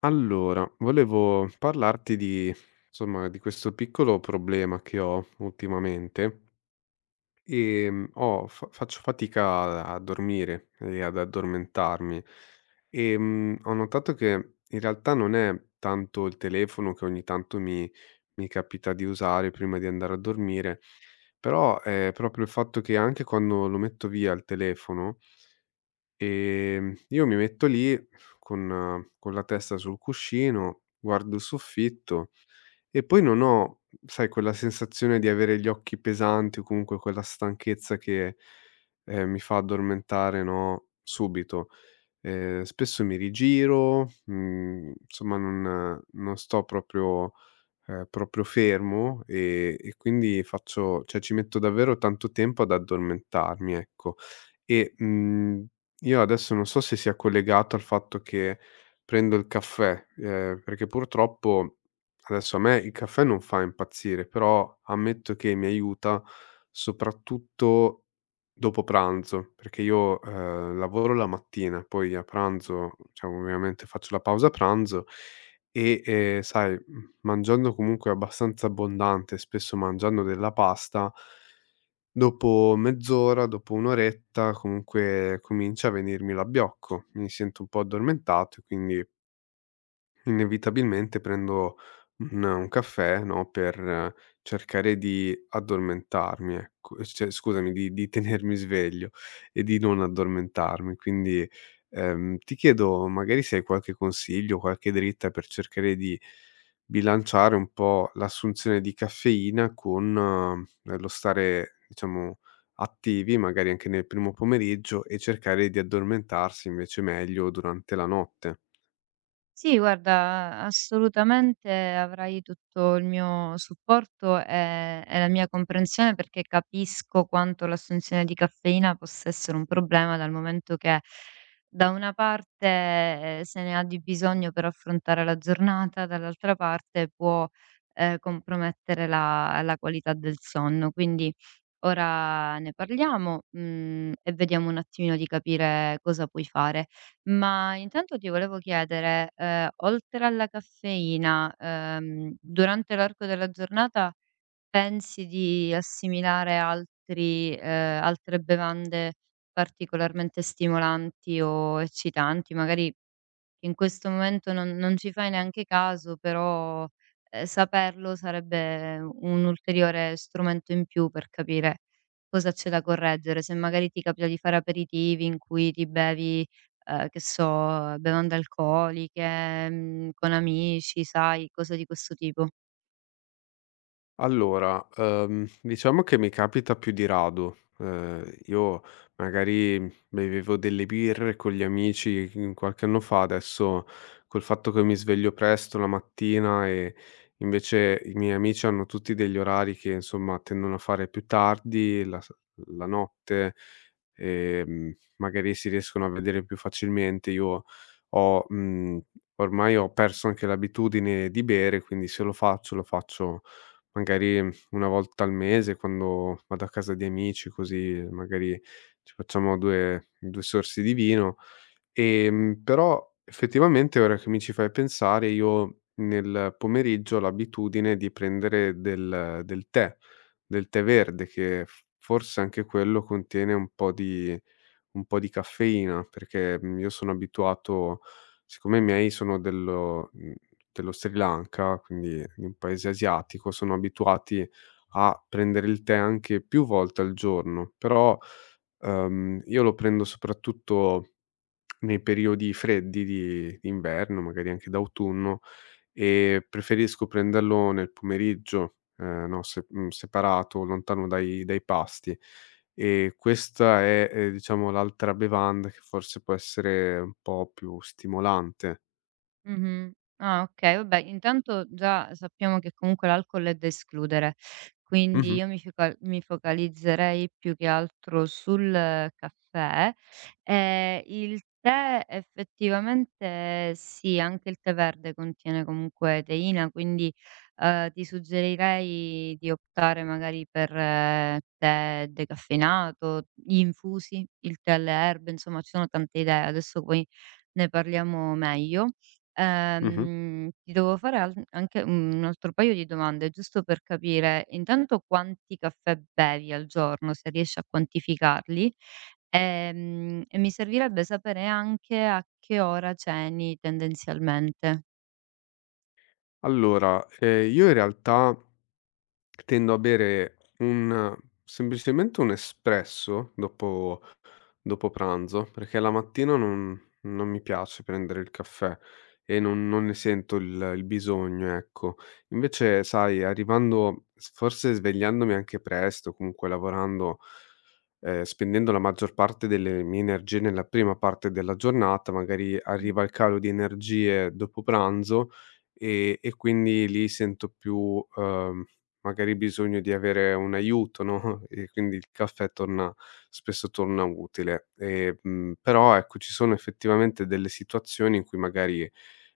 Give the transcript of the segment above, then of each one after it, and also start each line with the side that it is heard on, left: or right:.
left: Allora, volevo parlarti di, insomma, di questo piccolo problema che ho ultimamente e faccio fatica a dormire e ad addormentarmi e ho notato che in realtà non è tanto il telefono che ogni tanto mi capita di usare prima di andare a dormire, però è proprio il fatto che anche quando lo metto via il telefono. Io mi metto lì con la testa sul cuscino, guardo il soffitto e poi non ho, sai, quella sensazione di avere gli occhi pesanti o comunque quella stanchezza che, mi fa addormentare, no, subito. Spesso mi rigiro, insomma non sto proprio proprio fermo e quindi faccio cioè ci metto davvero tanto tempo ad addormentarmi, ecco. E, io adesso non so se sia collegato al fatto che prendo il caffè, perché purtroppo adesso a me il caffè non fa impazzire, però ammetto che mi aiuta soprattutto dopo pranzo, perché io, lavoro la mattina, poi a pranzo, cioè ovviamente faccio la pausa pranzo e, sai, mangiando comunque abbastanza abbondante, spesso mangiando della pasta. Dopo mezz'ora, dopo un'oretta comunque comincia a venirmi l'abbiocco. Mi sento un po' addormentato e quindi inevitabilmente prendo un caffè, no, per cercare di addormentarmi, ecco, cioè scusami, di tenermi sveglio e di non addormentarmi. Quindi, ti chiedo magari se hai qualche consiglio, qualche dritta per cercare di bilanciare un po' l'assunzione di caffeina con, lo stare, diciamo, attivi magari anche nel primo pomeriggio e cercare di addormentarsi invece meglio durante la notte.
right: Sì, guarda, assolutamente avrai tutto il mio supporto e la mia comprensione, perché capisco quanto l'assunzione di caffeina possa essere un problema dal momento che da una parte se ne ha di bisogno per affrontare la giornata, dall'altra parte può compromettere la qualità del sonno. Quindi ora ne parliamo, mhmm, e vediamo un attimino di capire cosa puoi fare. Ma intanto ti volevo chiedere, oltre alla caffeina, durante l'arco della giornata pensi di assimilare altri altre bevande particolarmente stimolanti o eccitanti? Magari che in questo momento non ci fai neanche caso, però, saperlo sarebbe un ulteriore strumento in più per capire cosa c'è da correggere. Se magari ti capita di fare aperitivi in cui ti bevi, che so, bevande alcoliche, mhmm, con amici, sai, cose di questo tipo.
left: Allora, diciamo che mi capita più di rado. Io magari bevevo delle birre con gli amici, qualche anno fa. Adesso col fatto che mi sveglio presto la mattina e invece i miei amici hanno tutti degli orari che, insomma, tendono a fare più tardi, la notte, magari si riescono a vedere più facilmente. Ho mhmm, Ormai ho perso anche l'abitudine di bere, quindi se lo faccio, lo faccio magari, una volta al mese quando vado a casa di amici, così magari ci facciamo 2 sorsi di vino. Però effettivamente ora che mi ci fai pensare, io nel pomeriggio ho l'abitudine di prendere del tè verde che, f forse, anche quello contiene un po' di caffeina, perché, io sono abituato, siccome i miei sono dello Sri Lanka, quindi di un paese asiatico, sono abituati a prendere il tè anche più volte al giorno. Però, io lo prendo soprattutto nei periodi freddi di d'inverno, magari anche d'autunno, e preferisco prenderlo nel pomeriggio, no, se separato, lontano dai pasti. E questa è, diciamo, l'altra bevanda che forse può essere un po' più stimolante.
right: Mh-mh. Ah, okay, vabbè, intanto già sappiamo che comunque l'alcol è da escludere, quindi
left: Mh-mh,
right: io mi focalizzerei più che altro sul caffè. Il tè effettivamente sì, anche il tè verde contiene comunque teina, quindi, ti suggerirei di optare magari per tè decaffeinato, gli infusi, il tè alle erbe, insomma ci sono tante idee, adesso poi ne parliamo meglio.
left: mh-mh.
right: Ti devo fare al anche un altro paio di domande, giusto per capire intanto quanti caffè bevi al giorno, se riesci a quantificarli, e mi servirebbe sapere anche a che ora ceni tendenzialmente.
left: Allora, io in realtà tendo a bere un semplicemente un espresso dopo pranzo, perché la mattina non mi piace prendere il caffè e non ne sento il bisogno, ecco. Invece sai, arrivando s forse svegliandomi anche presto, comunque lavorando, spendendo la maggior parte delle mie energie nella prima parte della giornata, magari
right: Mh,
left: arriva il calo di energie dopo pranzo e quindi lì sento più, uhm magari, bisogno di avere un aiuto, no, e quindi il caffè torna spesso torna utile. Mhmm, Però ecco, ci sono effettivamente delle situazioni in cui magari,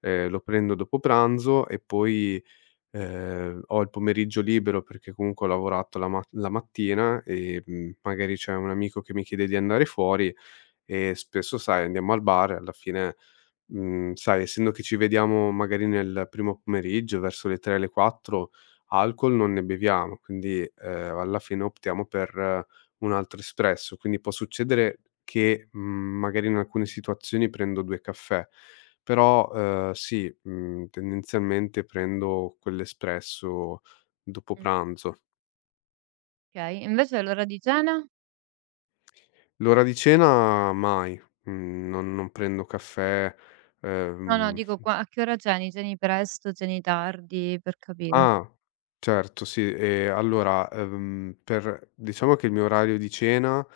left: lo prendo dopo pranzo e poi, ho il pomeriggio libero perché comunque ho lavorato la mattina e, magari c'è un amico che mi chiede di andare fuori e spesso, sai, andiamo al bar e alla fine, sai, essendo che ci vediamo magari nel primo pomeriggio, verso le 3, le 4, alcol non ne beviamo, quindi, alla fine optiamo per un altro espresso. Quindi può succedere che, magari in alcune situazioni prendo 2 caffè, però, sì, tendenzialmente prendo quell'espresso dopo
right: mh.
left: pranzo.
right: Okay, invece l'ora di cena?
left: L'ora di cena mai, non prendo caffè,
right: No, no,
left: ehm
right: dico qua a che ora ceni? Ceni presto, ceni tardi, per capire.
left: ah, certo sì. Allora, per diciamo che il mio orario di cena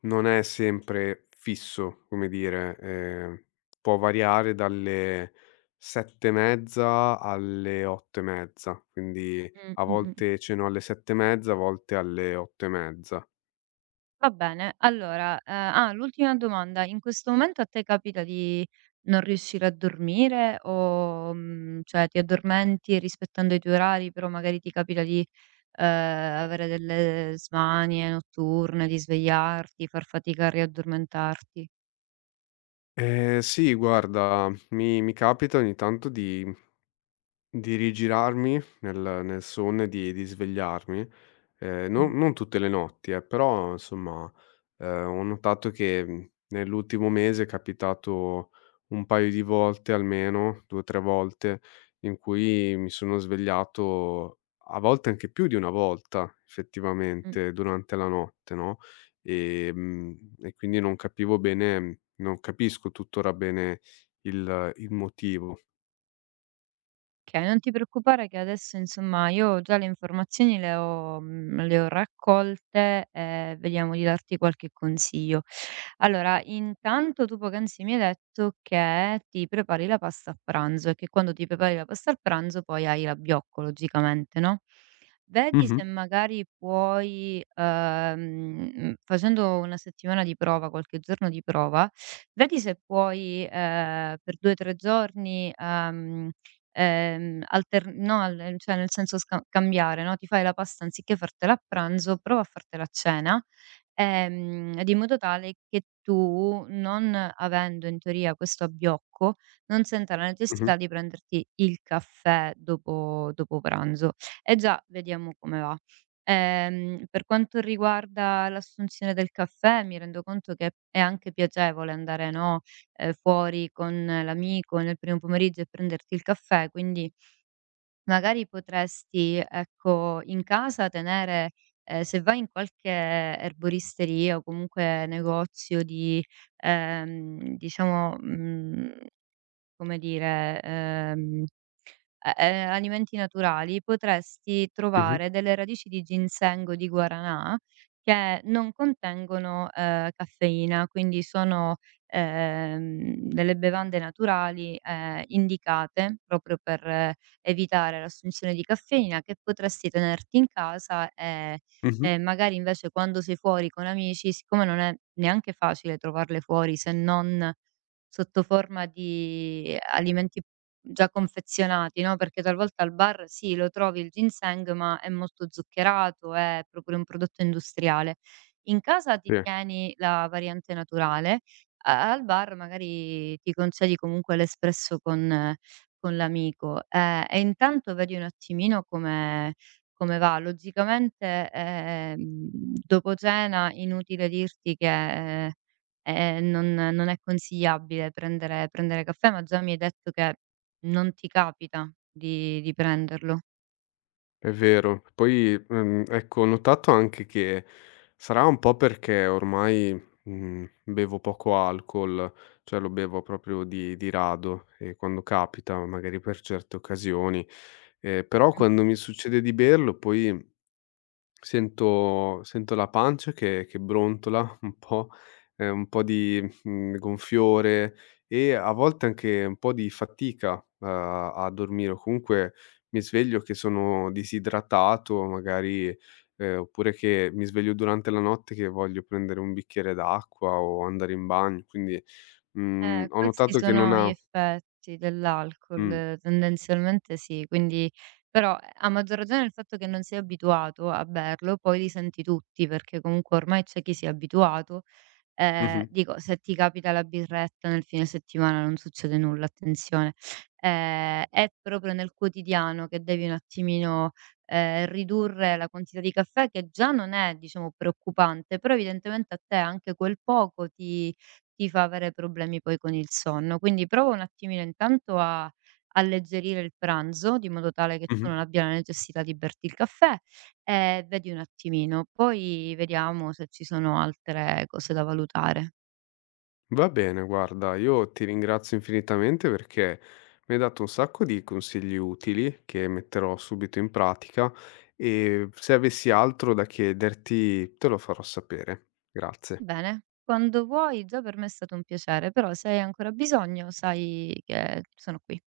left: non è sempre fisso, come dire, può variare dalle 7 e mezza alle 8 e mezza, quindi a
right: Mh-mh.
left: volte ceno alle 7 e mezza, a volte alle 8 e mezza.
right: Va bene, allora, ah, l'ultima domanda: in questo momento a te capita di non riuscire a dormire o, mhmm, cioè ti addormenti rispettando i tuoi orari, però magari ti capita di, avere delle smanie notturne, di svegliarti, far fatica a riaddormentarti?
left: Sì guarda, mi capita ogni tanto di rigirarmi nel sonno e di svegliarmi.
right: Mh.
left: Non tutte le notti, però insomma, ho notato che, nell'ultimo mese è capitato un paio di volte almeno, 2, 3 volte, in cui mi sono svegliato, a volte anche più di una volta
right: Mh,
left: effettivamente durante la notte, no, e quindi non capivo bene. Non capisco tuttora bene il motivo.
right: okay, non ti preoccupare che adesso insomma io già le informazioni le ho mhmm, le ho raccolte e vediamo di darti qualche consiglio. Allora, intanto tu poc'anzi mi hai detto che ti prepari la pasta a pranzo e che quando ti prepari la pasta a pranzo poi hai l'abbiocco logicamente, no, vedi
left: Mh-mh,
right: se magari puoi, facendo una settimana di prova, qualche giorno di prova, vedi se puoi, per 2, 3 giorni, alter no al cioè nel senso sca cambiare, no, ti fai la pasta anziché fartela a pranzo, prova a fartela a cena. Ed in modo tale che tu, non avendo in teoria questo abbiocco, non senta la
left: mh-mh,
right: necessità di prenderti il caffè dopo pranzo. E già vediamo come va. Per quanto riguarda l'assunzione del caffè, mi rendo conto che è anche piacevole andare, no, fuori con l'amico nel primo pomeriggio e prenderti il caffè, quindi magari potresti, ecco, in casa tenere se vai in qualche erboristeria o comunque negozio di, diciamo, mhmm, come dire, alimenti naturali, potresti
left: mh-mh,
right: trovare delle radici di ginseng o di guaranà che non contengono, caffeina, quindi sono, delle bevande naturali, indicate proprio per evitare l'assunzione di caffeina, che potresti tenerti in casa
left: mh-mh,
right: e magari invece quando sei fuori con amici, siccome non è neanche facile trovarle fuori se non sotto forma di alimenti già confezionati, no, perché talvolta al bar sì, lo trovi il ginseng, ma è molto zuccherato, è proprio un prodotto industriale. In casa
left: sì.
right: ti tieni la variante naturale, a al bar magari ti concedi comunque l'espresso con l'amico, e intanto vedi un attimino come va. Logicamente, dopo cena inutile dirti che, non è consigliabile prendere caffè, ma già mi hai detto che non ti capita di prenderlo?
left: È vero. Poi, ecco, ho notato anche che sarà un po' perché ormai, bevo poco alcol, cioè lo bevo proprio di rado e quando capita, magari per certe occasioni, però quando mi succede di berlo, poi sento la pancia che brontola un po' di, gonfiore, e a volte anche un po' di fatica a dormire, o comunque mi sveglio che sono disidratato magari, oppure che mi sveglio durante la notte che voglio prendere un bicchiere d'acqua o andare in bagno, quindi, ho
right: Questi
left: notato che non
right: sono gli
left: ha.
right: effetti
left: Mh,
right: dell'alcol, tendenzialmente sì, quindi però a maggior ragione il fatto che non sei abituato a berlo, poi li senti tutti, perché comunque ormai c'è chi si è abituato.
left: mh-mh,
right: Dico, se ti capita la birretta nel fine settimana non succede nulla, attenzione. È proprio nel quotidiano che devi un attimino, ridurre la quantità di caffè che già non è, diciamo, preoccupante, però evidentemente a te anche quel poco ti fa avere problemi poi con il sonno. Quindi prova un attimino intanto a alleggerire il pranzo, di modo tale che tu
left: mh-mh.
right: non abbia la necessità di berti il caffè. Eh, vedi un attimino, poi vediamo se ci sono altre cose da valutare.
left: Va bene, guarda, io ti ringrazio infinitamente perché mi hai dato un sacco di consigli utili che metterò subito in pratica e se avessi altro da chiederti te lo farò sapere. Grazie.
right: Bene, quando vuoi, già per me è stato un piacere, però se hai ancora bisogno, sai che sono qui.